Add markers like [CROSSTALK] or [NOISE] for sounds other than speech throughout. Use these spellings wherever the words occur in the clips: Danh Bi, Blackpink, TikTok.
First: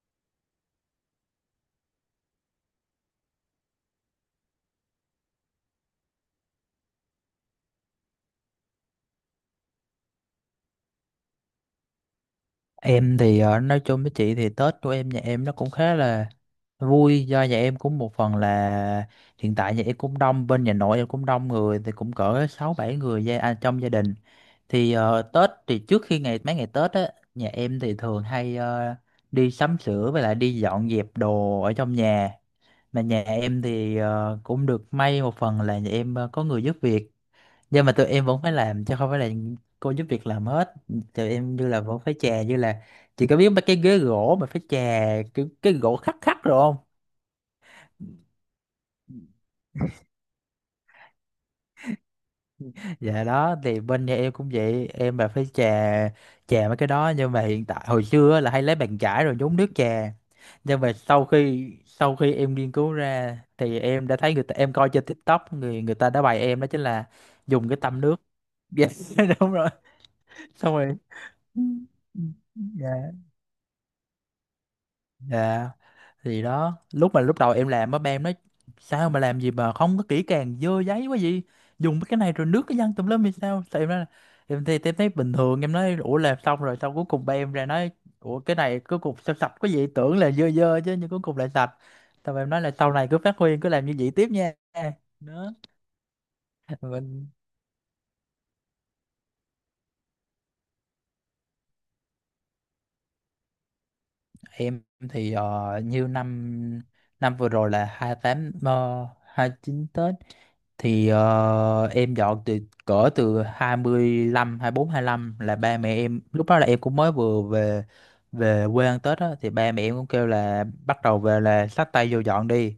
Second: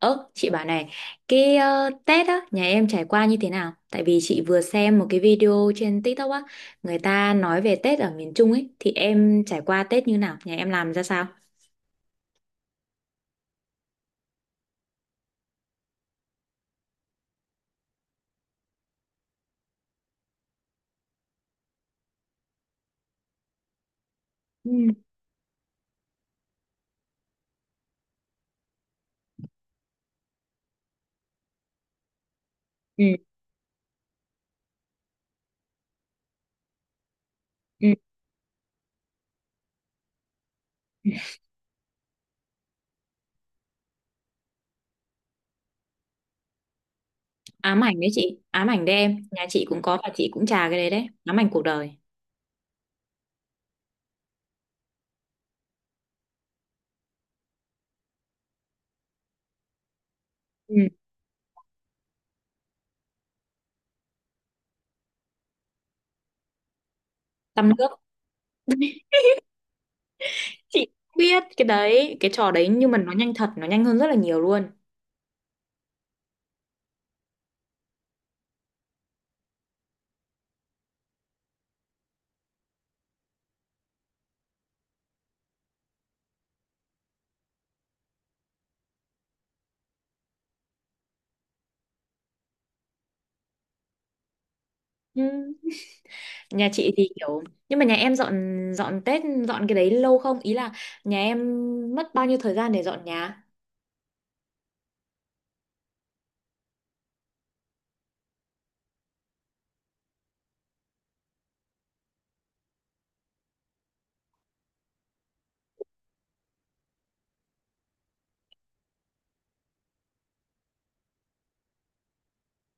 Ơ, chị bảo này, cái Tết á, nhà em trải qua như thế nào? Tại vì chị vừa xem một cái video trên TikTok á, người ta nói về Tết ở miền Trung ấy, thì em trải qua Tết như nào? Nhà em làm ra sao? Em thì nói chung với chị thì Tết của em nhà em nó cũng khá là vui, do nhà em cũng một phần là hiện tại nhà em cũng đông, bên nhà nội em cũng đông người thì cũng cỡ sáu bảy người trong gia đình. Ừ. Thì Tết thì trước khi ngày mấy ngày Tết á nhà em thì thường hay đi sắm sửa với lại đi dọn dẹp đồ ở trong nhà, mà Ừ, nhà em thì cũng được may, một phần là nhà em có người giúp việc, nhưng mà ừ. tụi em vẫn phải làm chứ không phải là cô giúp việc làm hết. Tụi em như là vẫn phải chà, như là chị có biết mấy cái ghế gỗ mà phải chà cái gỗ khắc khắc rồi không? Ám ảnh đấy chị, ám ảnh đấy em. Nhà chị cũng có và chị cũng trà cái đấy đấy, ám ảnh cuộc đời. Dạ đó thì bên nhà em cũng vậy, em là phải chà, chà mấy cái đó, nhưng mà hiện tại hồi xưa á là hay lấy bàn chải rồi nhúng nước chà, Ừ. nhưng mà sau khi em nghiên cứu ra thì em đã thấy người ta, em coi trên TikTok, người người ta đã bày em đó chính là Tăm dùng cái nước, tăm nước. Yes, [LAUGHS] đúng rồi, xong chị rồi. biết Ừ. cái đấy, Ừ. cái trò đấy Dạ. nhưng mà nó nhanh thật, nó nhanh hơn rất là nhiều luôn. Dạ. Thì đó, lúc đầu em làm á ba em nói sao mà làm gì mà không có kỹ càng, dơ giấy quá gì, dùng cái này rồi nước cái văng tùm lum thì sao, thì em nói là em thì em thấy bình thường. Em nói ủa làm xong rồi, xong cuối cùng ba em ra nói ủa cái này cuối cùng sao sạch quá vậy, tưởng là dơ dơ chứ nhưng cuối cùng lại sạch, xong em nói là sau này cứ phát huy, cứ làm như vậy tiếp nha. Ừ. Đó. Nhà chị thì Mình. kiểu nhưng mà nhà em dọn dọn Tết dọn cái đấy lâu không? Ý là nhà em mất bao nhiêu thời gian để dọn nhà? Em thì như năm năm vừa rồi là hai tám hai chín Tết thì em dọn từ cỡ từ 25 24 lăm, là ba mẹ em lúc đó là em cũng mới vừa về, về quê ăn Tết á, thì ba mẹ em cũng kêu là bắt đầu về là xách tay vô dọn đi.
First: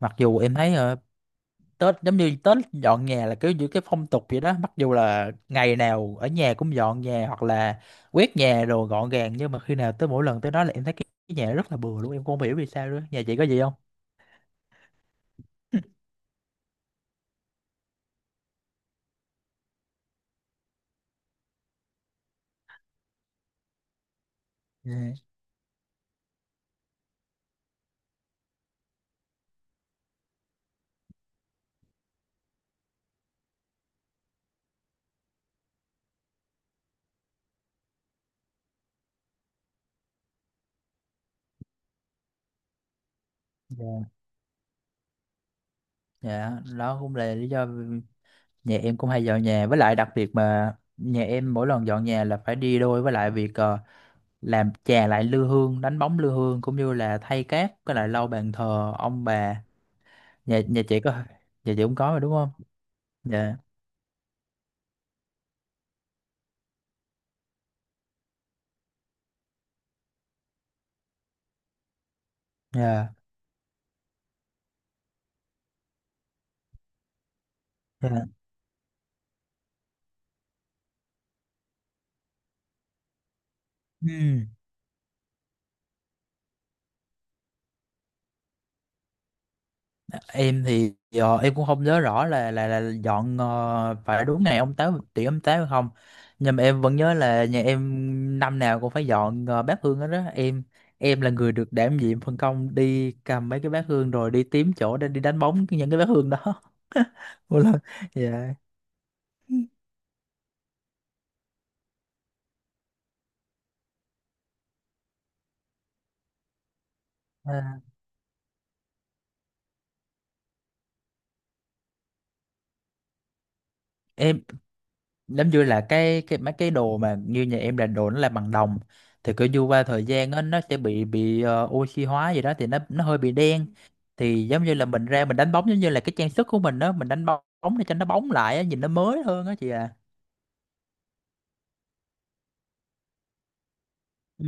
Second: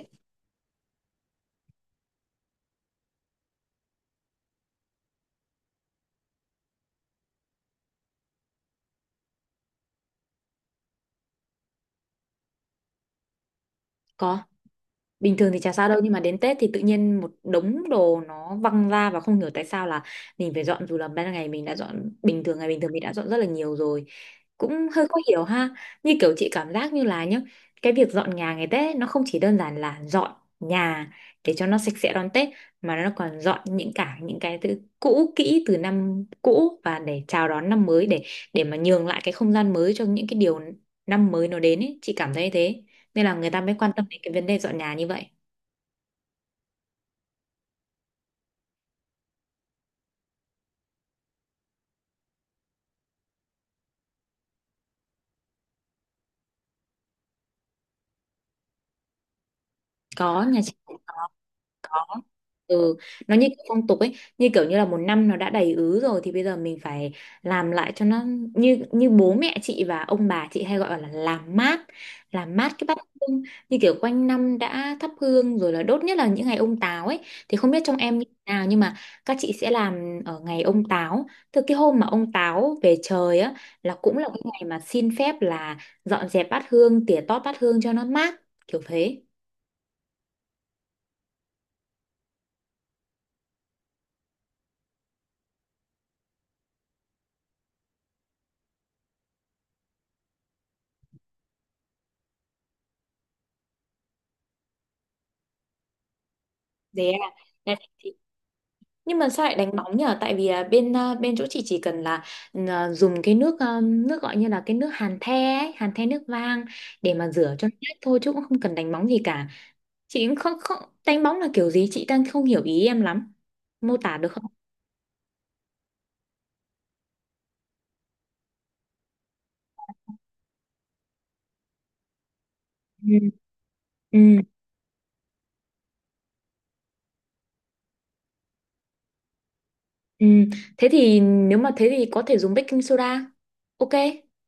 Mặc dù em thấy Tết giống như Tết dọn nhà là kiểu như cái phong tục vậy đó, mặc dù là ngày nào ở nhà cũng dọn nhà hoặc là quét nhà rồi gọn gàng, nhưng mà khi nào tới mỗi lần tới đó là em thấy cái nhà rất là bừa luôn, em cũng không hiểu vì sao nữa. Nhà chị có gì không? Có, bình thường thì chả sao đâu [LAUGHS] nhưng mà đến Tết thì tự nhiên một đống đồ nó văng ra và không hiểu tại sao là mình phải dọn, dù là ban ngày mình đã dọn bình thường, ngày bình thường mình đã dọn rất là nhiều rồi, cũng Dạ. hơi khó hiểu ha. Như kiểu chị cảm giác như là nhá, cái việc dọn nhà ngày Tết ấy, nó không chỉ đơn giản là dọn nhà để cho nó sạch sẽ đón Tết mà nó còn dọn những, cả những cái thứ cũ kỹ từ năm cũ và để chào đón năm mới, để mà nhường lại cái không gian mới cho những cái điều năm mới nó đến ấy, chị cảm thấy thế, nên là người ta mới quan tâm Dạ. đến cái vấn đề dọn nhà như vậy. Dạ, đó cũng là lý do nhà em cũng hay dọn nhà, với lại đặc biệt mà nhà em mỗi lần dọn nhà là phải đi đôi với lại việc làm chà lại lư hương, đánh bóng lư hương, cũng như là thay cát với lại lau bàn thờ ông bà. Có, nhà nhà chị nhà cũng chị có. có. Nhà chị cũng có rồi đúng không? Ừ, nó như Dạ. kiểu phong tục ấy, như kiểu như là một năm nó đã đầy ứ rồi thì bây giờ mình phải làm lại cho nó, như như bố mẹ chị và ông bà chị hay gọi là làm mát cái bát Dạ. hương, như kiểu quanh năm đã thắp hương rồi là đốt, nhất là những ngày ông Táo ấy, thì không biết trong em như Dạ. thế nào nhưng mà các chị sẽ làm ở ngày ông Táo. Từ cái hôm mà ông Táo về trời á là cũng là cái Ừm. ngày mà xin phép là dọn dẹp bát hương, tỉa tót bát hương cho nó mát, kiểu thế. Em thì em cũng không nhớ rõ là là dọn phải đúng ngày ông Táo tiễn ông Táo hay không, nhưng mà em vẫn nhớ là nhà em năm nào cũng phải dọn bát hương hết đó em. Em là người được đảm nhiệm phân công đi cầm mấy cái bát hương rồi đi tím chỗ để đi đánh bóng những cái bát hương đó. [LAUGHS] Thế Một à. lần. Dạ. Nhưng mà sao lại đánh bóng nhở? Tại vì bên chỗ chị chỉ cần là dùng cái nước, nước gọi như là cái nước hàn the ấy, hàn the nước vang để mà rửa cho À, nét thôi chứ cũng không cần đánh bóng gì cả. Chị cũng không không đánh bóng là kiểu gì, chị đang không hiểu ý em lắm. Mô tả được em không? giống như là cái mấy cái đồ mà như nhà em là đồ nó là bằng đồng, thì cứ như qua thời gian á nó sẽ bị oxy hóa gì đó thì nó hơi Ừ. bị đen. Ừ. Thì giống như là mình ra mình đánh bóng, giống như là cái trang sức của mình đó, mình đánh bóng để cho nó bóng lại á, nhìn nó mới hơn á chị à. Ừ. Thế thì nếu mà thế thì có thể dùng baking soda. Ok. Ừ.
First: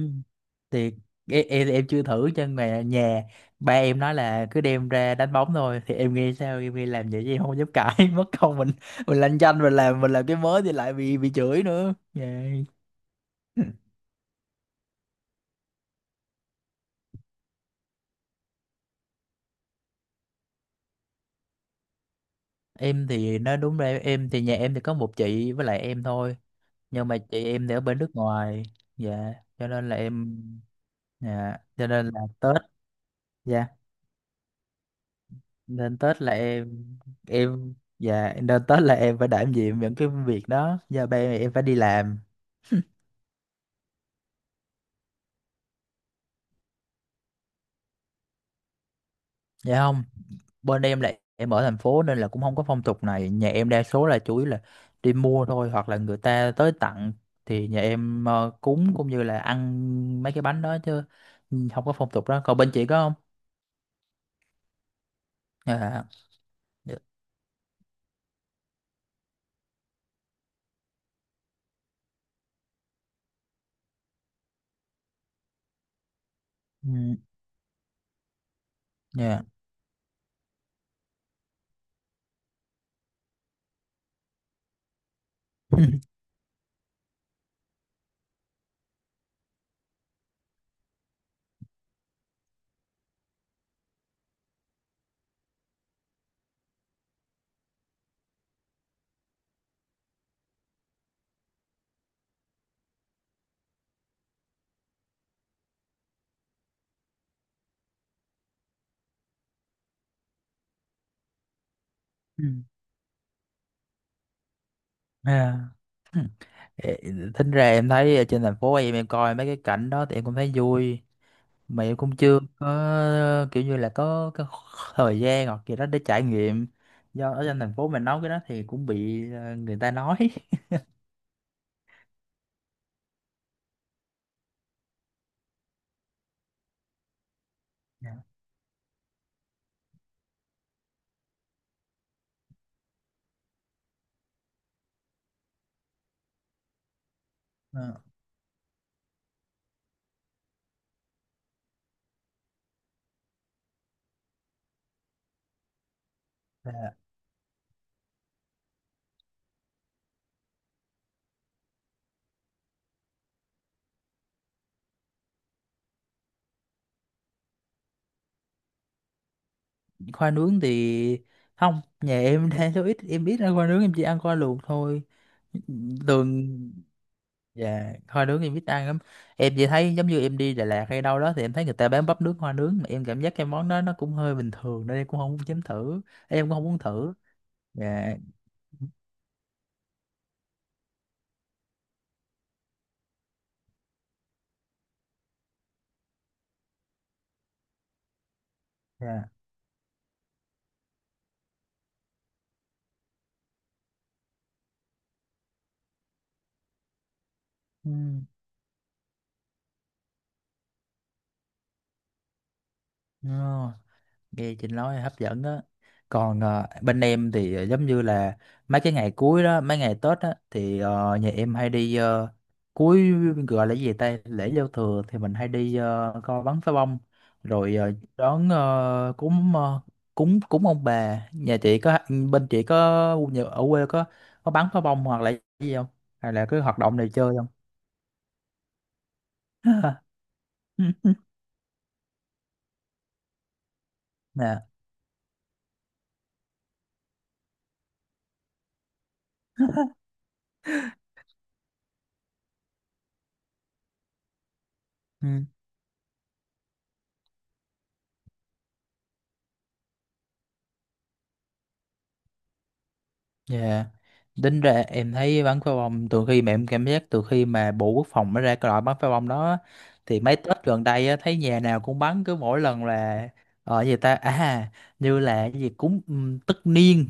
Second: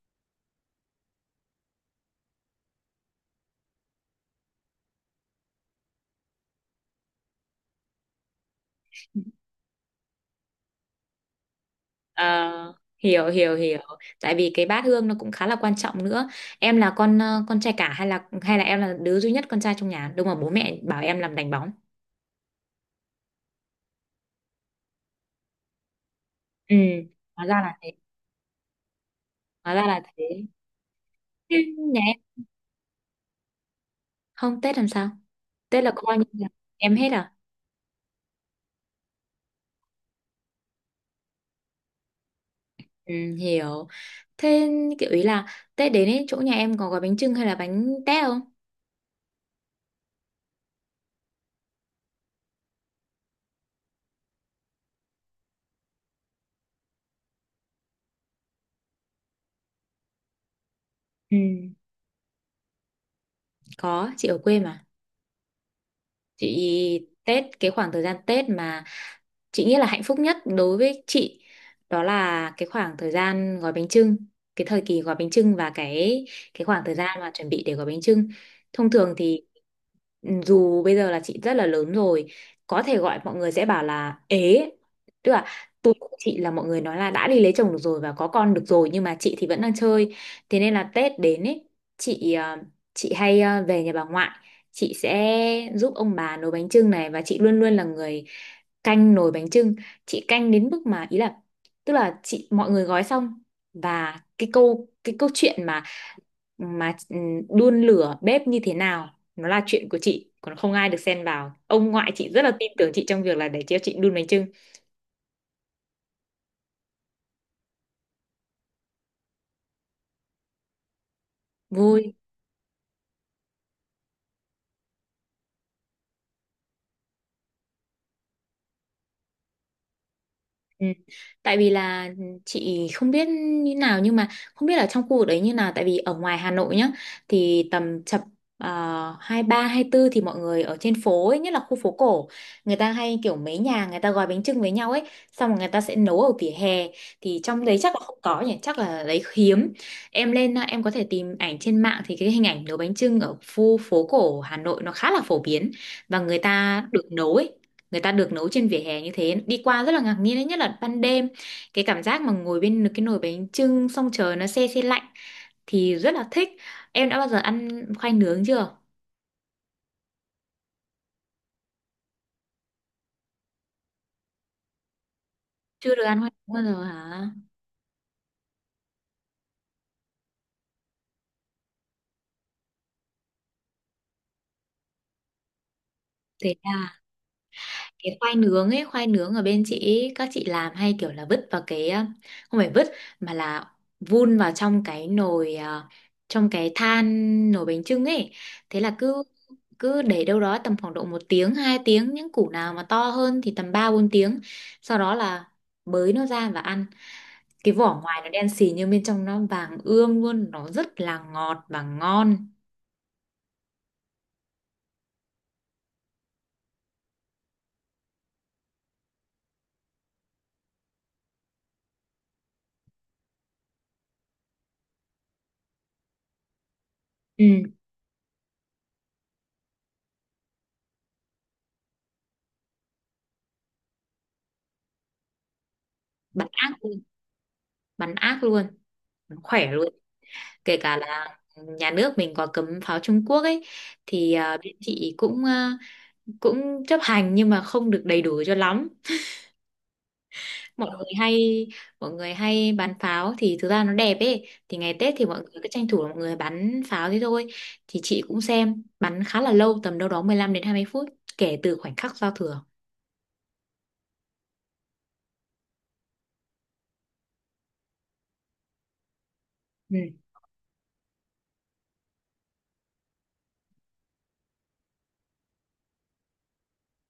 Thì em chưa thử cho nhà nhà, ba em nói là cứ đem ra đánh bóng thôi, thì em nghe sao em nghĩ làm vậy chứ em không dám cãi, [LAUGHS] mất công mình lanh chanh mình làm, mình làm cái mới thì lại bị chửi nữa. Dạ. Ờ, hiểu hiểu hiểu, tại vì cái bát hương nó cũng khá là quan trọng nữa. Em là con con trai cả hay là em là đứa duy nhất con trai trong nhà đúng mà bố mẹ bảo em làm đánh bóng? Em thì nói đúng rồi, em thì nhà em thì có một chị với lại em thôi, Ừ, nhưng mà chị hóa ra em thì là ở thế, bên nước ngoài. Dạ, cho hóa ra nên là là thế. em. Ừ, Dạ, cho nhà nên em là Tết. Dạ, không Tết làm sao, Tết là nên coi Tết như là là em. em hết à? Em. Dạ, nên Tết là em phải đảm nhiệm những cái việc đó, do ba em phải đi làm. Ừ, hiểu. Thế kiểu ý là Tết đến ấy, chỗ nhà em có gói bánh chưng hay là bánh tét không? Dạ không, bên em lại em ở thành phố nên là cũng không có phong tục này. Nhà em đa số là chủ yếu là đi mua thôi hoặc là người ta tới tặng, thì nhà em cúng cũng như là ăn mấy cái bánh đó chứ. Ừ, Ừ, không có phong tục đó. Còn bên chị có không? có, chị ở quê mà. Dạ. Dạ. Chị Tết, cái khoảng thời gian Tết mà chị nghĩ là hạnh phúc nhất đối với chị đó là cái khoảng thời gian gói bánh chưng, cái thời kỳ gói bánh chưng và cái khoảng Ừ. thời gian mà chuẩn bị để gói bánh chưng, thông thường Dạ. thì Ừ, dù bây giờ là chị rất là lớn rồi, có thể gọi mọi người sẽ bảo là ế, tức là tuổi của [LAUGHS] chị là mọi người nói là đã đi lấy chồng được rồi và có con được rồi nhưng mà chị thì vẫn đang chơi, thế nên là Tết đến ấy chị chị hay về nhà bà ngoại, chị sẽ giúp ông bà nấu bánh chưng này và chị luôn luôn là người canh nồi bánh chưng. Chị canh đến mức mà ý là tức là chị mọi người gói xong và cái câu chuyện mà mà ừ, đun lửa bếp như thế nào, nó là chuyện của chị, còn không ai được xen vào, ông ngoại chị rất Ừ. là tin tưởng chị trong việc là để cho chị đun bánh chưng. À. Ê. Tính ra em thấy ở trên thành phố em coi mấy cái cảnh đó thì em cũng thấy vui, mà em Vui. cũng chưa có kiểu như là có cái thời gian hoặc gì đó để trải nghiệm, do ở trên thành phố mình nói cái đó thì cũng bị người ta nói. Ừ. Tại vì là chị không biết như nào nhưng mà không biết ở trong khu vực đấy như nào, tại vì ở ngoài Hà Nội nhá, thì tầm Dạ. chập hai ba hai tư thì mọi người ở trên phố ấy, nhất là khu phố cổ, người ta hay kiểu mấy nhà người ta gói bánh chưng với nhau ấy, xong rồi người ta sẽ nấu ở vỉa hè. Thì trong đấy chắc Ờ. là không có nhỉ, chắc là đấy hiếm. Em lên em có thể tìm ảnh trên mạng thì cái hình ảnh nấu bánh chưng ở khu phố cổ Hà Nội nó khá là phổ biến, và người ta là được nấu ấy, người ta được nấu trên vỉa hè như thế, đi qua rất là ngạc nhiên đấy, nhất là ban đêm, cái cảm giác mà ngồi bên cái nồi bánh chưng xong trời nó se se lạnh thì rất là thích. Em đã bao giờ ăn khoai nướng chưa? khoai nướng thì không, nhà em [LAUGHS] đang số ít, em ít ăn khoai nướng, em chỉ ăn khoai luộc thôi Chưa được ăn khoai thường. nướng bao giờ hả? Dạ, khoai nướng em ít ăn lắm, em chỉ thấy giống như em đi Đà Lạt hay đâu đó thì em thấy người ta bán bắp nước khoai nướng, mà em cảm giác cái món đó nó cũng hơi bình thường nên em cũng không muốn chấm thử, em Thế cũng không muốn à. thử. Cái Dạ. khoai nướng ấy, khoai nướng ở bên chị ấy, các chị làm hay kiểu là vứt vào cái không phải vứt mà là vun vào trong cái nồi, trong cái than nồi bánh chưng ấy, thế là cứ Dạ. cứ để đâu đó tầm khoảng độ một tiếng hai tiếng, những củ nào mà to hơn thì tầm ba bốn tiếng, sau đó là bới nó ra và ăn, cái vỏ ngoài nó đen xì nhưng bên trong nó vàng ươm luôn, nó rất là ngọt và ngon. Ừ. Nghe chị nói hấp dẫn đó. Còn bên em thì giống như là mấy cái ngày cuối đó, mấy ngày Tết á thì nhà em hay đi ờ, cuối gọi là cái gì ta lễ giao thừa, thì mình hay đi coi bắn pháo bông, Ừ. rồi đón cúng cúng cúng ông bà. Nhà chị có? Bên chị có ở quê có bắn pháo bông hoặc là cái gì không, hay là Bắn cái ác hoạt động luôn, này chơi không? bắn ác luôn, nó khỏe luôn. Kể cả [LAUGHS] là nhà nước mình có cấm pháo Trung Quốc ấy, thì Nè. bên chị cũng cũng chấp hành nhưng mà không được đầy đủ cho lắm, mọi người hay mọi người hay bắn pháo, thì thực ra nó đẹp ấy, thì ngày Tết thì mọi Ừ. người cứ tranh thủ là mọi người bắn pháo thế thôi. Thì chị cũng xem bắn khá là lâu, tầm đâu đó 15 đến 20 phút kể từ khoảnh khắc giao thừa. Dạ. Tính ra em thấy bắn pháo bông từ khi mà em cảm giác từ khi mà Bộ Quốc phòng nó ra cái loại bắn pháo bông đó á, Ừ. thì mấy Tết gần đây á, thấy nhà nào cũng bắn. Cứ mỗi lần là ở gì ta à, như là cái gì cúng tất niên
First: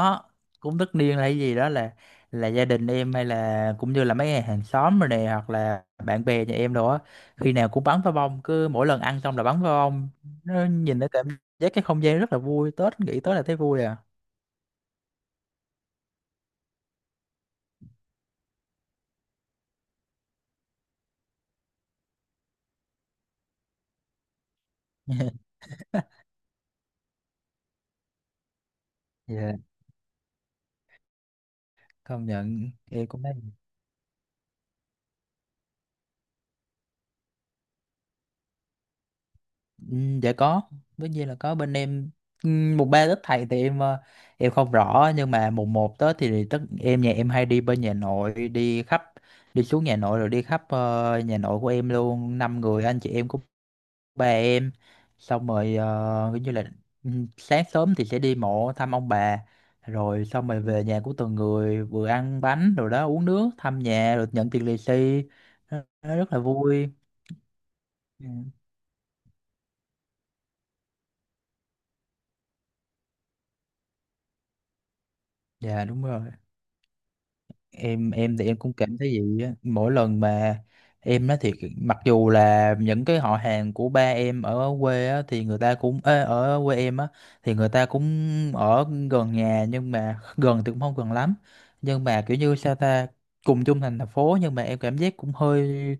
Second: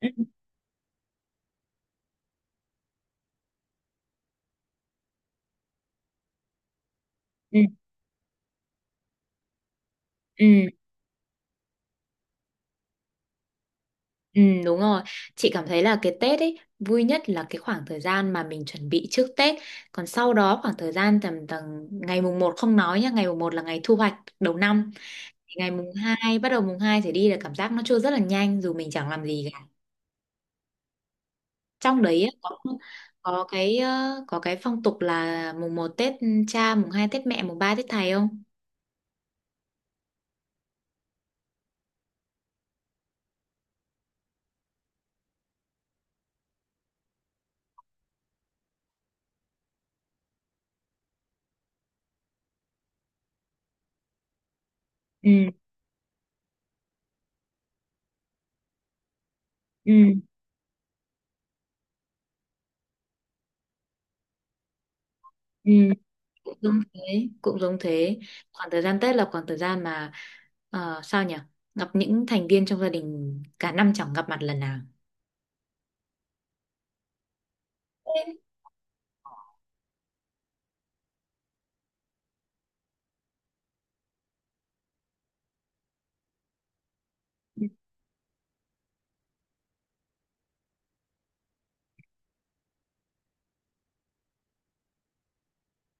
Ừ. cúng tất niên là cái gì đó, là gia đình em hay là cũng như là mấy hàng xóm rồi này hoặc là bạn bè nhà em đồ á, khi Ừ. nào cũng bắn pháo bông, cứ mỗi lần ăn xong là bắn pháo bông. Nó Ừ. nhìn nó cảm giác cái không gian rất là vui, Tết nghĩ tới là thấy vui à. Ừ, đúng rồi. Chị cảm thấy là cái Tết ấy vui nhất là cái khoảng thời gian mà mình chuẩn bị trước Tết. Còn sau đó khoảng thời gian tầm tầm ngày mùng một không nói nhá, ngày mùng một là ngày thu hoạch đầu năm. [LAUGHS] Thì ngày mùng hai, bắt đầu mùng 2 trở đi là cảm giác nó trôi rất là nhanh dù mình chẳng làm gì Dạ. cả. Trong đấy Công ấy, nhận thì cũng thấy. có cái có cái phong tục là mùng một Tết cha, mùng 2 Tết mẹ, mùng 3 Tết thầy không? Ừ. Dạ có, tất nhiên là có bên em. Ừ, mùng ba Tết thầy thì em em không rõ, nhưng mà mùng một Tết thì tất em nhà em hay đi bên nhà nội, đi khắp, đi xuống nhà nội rồi đi khắp nhà nội của em luôn năm người anh chị em của ba em. Ừ, Xong rồi kiểu như là ừ, sáng sớm thì sẽ đi mộ thăm ông bà, ừ, rồi xong rồi về nhà của từng người, vừa ăn bánh rồi đó uống nước thăm nhà rồi nhận tiền lì xì, ừ. nó rất là Cũng giống vui. thế, cũng giống thế. Ừ. Khoảng thời gian Tết là khoảng thời gian mà sao nhỉ, gặp những thành viên trong gia đình cả năm chẳng gặp mặt lần nào. Dạ đúng rồi, em thì em cũng cảm thấy vậy á, mỗi lần mà em nói thiệt mặc dù là những cái họ hàng của ba em ở quê á thì người ta cũng ê, ở quê em á thì Ừ, người ta cũng ở gần nhà, nhưng mà [LAUGHS] gần thì cũng không gần lắm, nhưng mà kiểu như sao ta, cùng chung thành thành phố nhưng mà em cảm giác cũng hơi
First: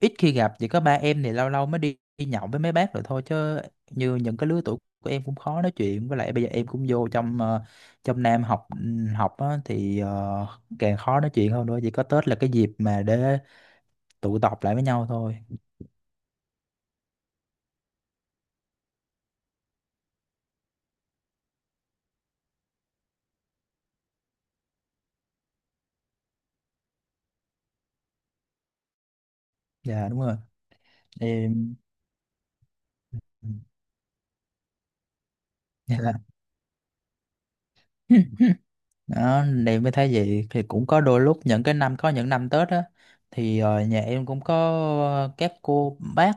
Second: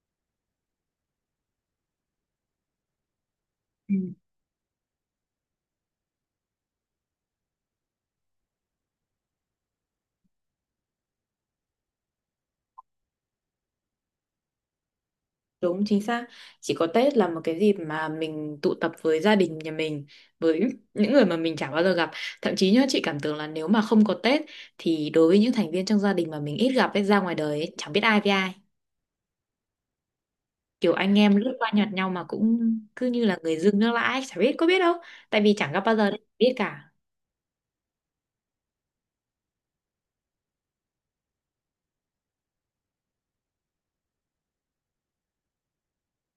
ít khi gặp, chỉ có ba em thì lâu lâu mới đi nhậu với mấy bác rồi thôi chứ. ừ, Như những cái lứa tuổi của em cũng khó nói chuyện, với lại bây giờ em cũng vô trong trong Nam học, học á, thì càng khó nói chuyện hơn nữa, chỉ có Tết là cái dịp mà để tụ tập lại với nhau thôi. Đúng chính xác, chỉ có Tết là một cái dịp mà mình tụ tập với gia đình nhà mình, với những người mà mình chả bao giờ gặp. Thậm chí nhá, chị cảm tưởng là nếu mà không có Tết thì đối với những thành viên trong gia đình mà mình ít gặp ấy, ra ngoài đời ấy, chẳng biết ai với ai, Dạ đúng rồi. kiểu anh em lướt qua Em. nhặt nhau mà cũng cứ như là Ừ. người dưng nước lã ấy, chả biết có biết đâu, tại vì chẳng gặp bao Dạ. giờ đâu biết cả. [LAUGHS] đó em mới thấy vậy, thì cũng có đôi lúc những cái năm, có những năm Tết á thì nhà em cũng có các cô bác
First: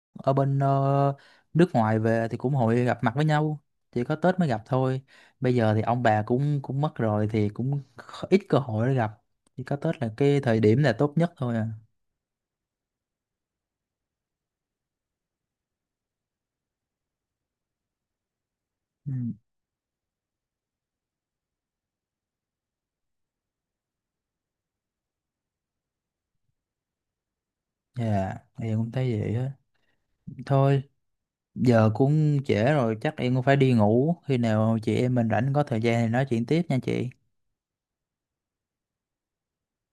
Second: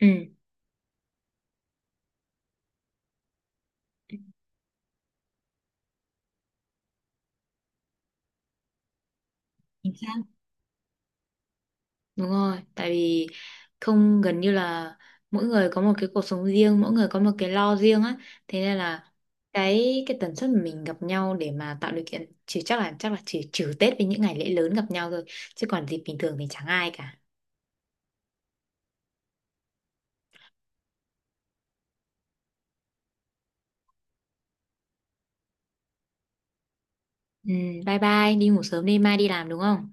Ừ, ở bên nước ngoài về thì cũng hội gặp mặt với nhau, chỉ có Tết mới gặp thôi. Bây giờ thì ông bà cũng cũng mất rồi, thì cũng ít cơ hội để gặp, chỉ có chính Tết là xác, cái thời điểm là tốt nhất thôi à. đúng rồi, tại vì không gần như là mỗi người có một cái cuộc sống riêng, mỗi người có một cái lo riêng á, thế nên là Ừ. Cái tần suất mà mình gặp nhau để mà tạo điều kiện chỉ chắc là chỉ trừ Tết với những ngày lễ lớn gặp nhau thôi, chứ còn dịp bình thường thì chẳng ai cả. Dạ em cũng thấy vậy á thôi. Giờ cũng trễ rồi, chắc em cũng phải đi ngủ. Khi nào chị em mình rảnh có thời gian thì nói chuyện tiếp nha chị. Ừ, bye bye, đi ngủ sớm đi, mai đi làm đúng không?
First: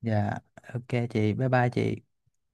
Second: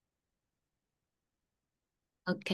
Dạ, ok chị, bye bye chị. Ok.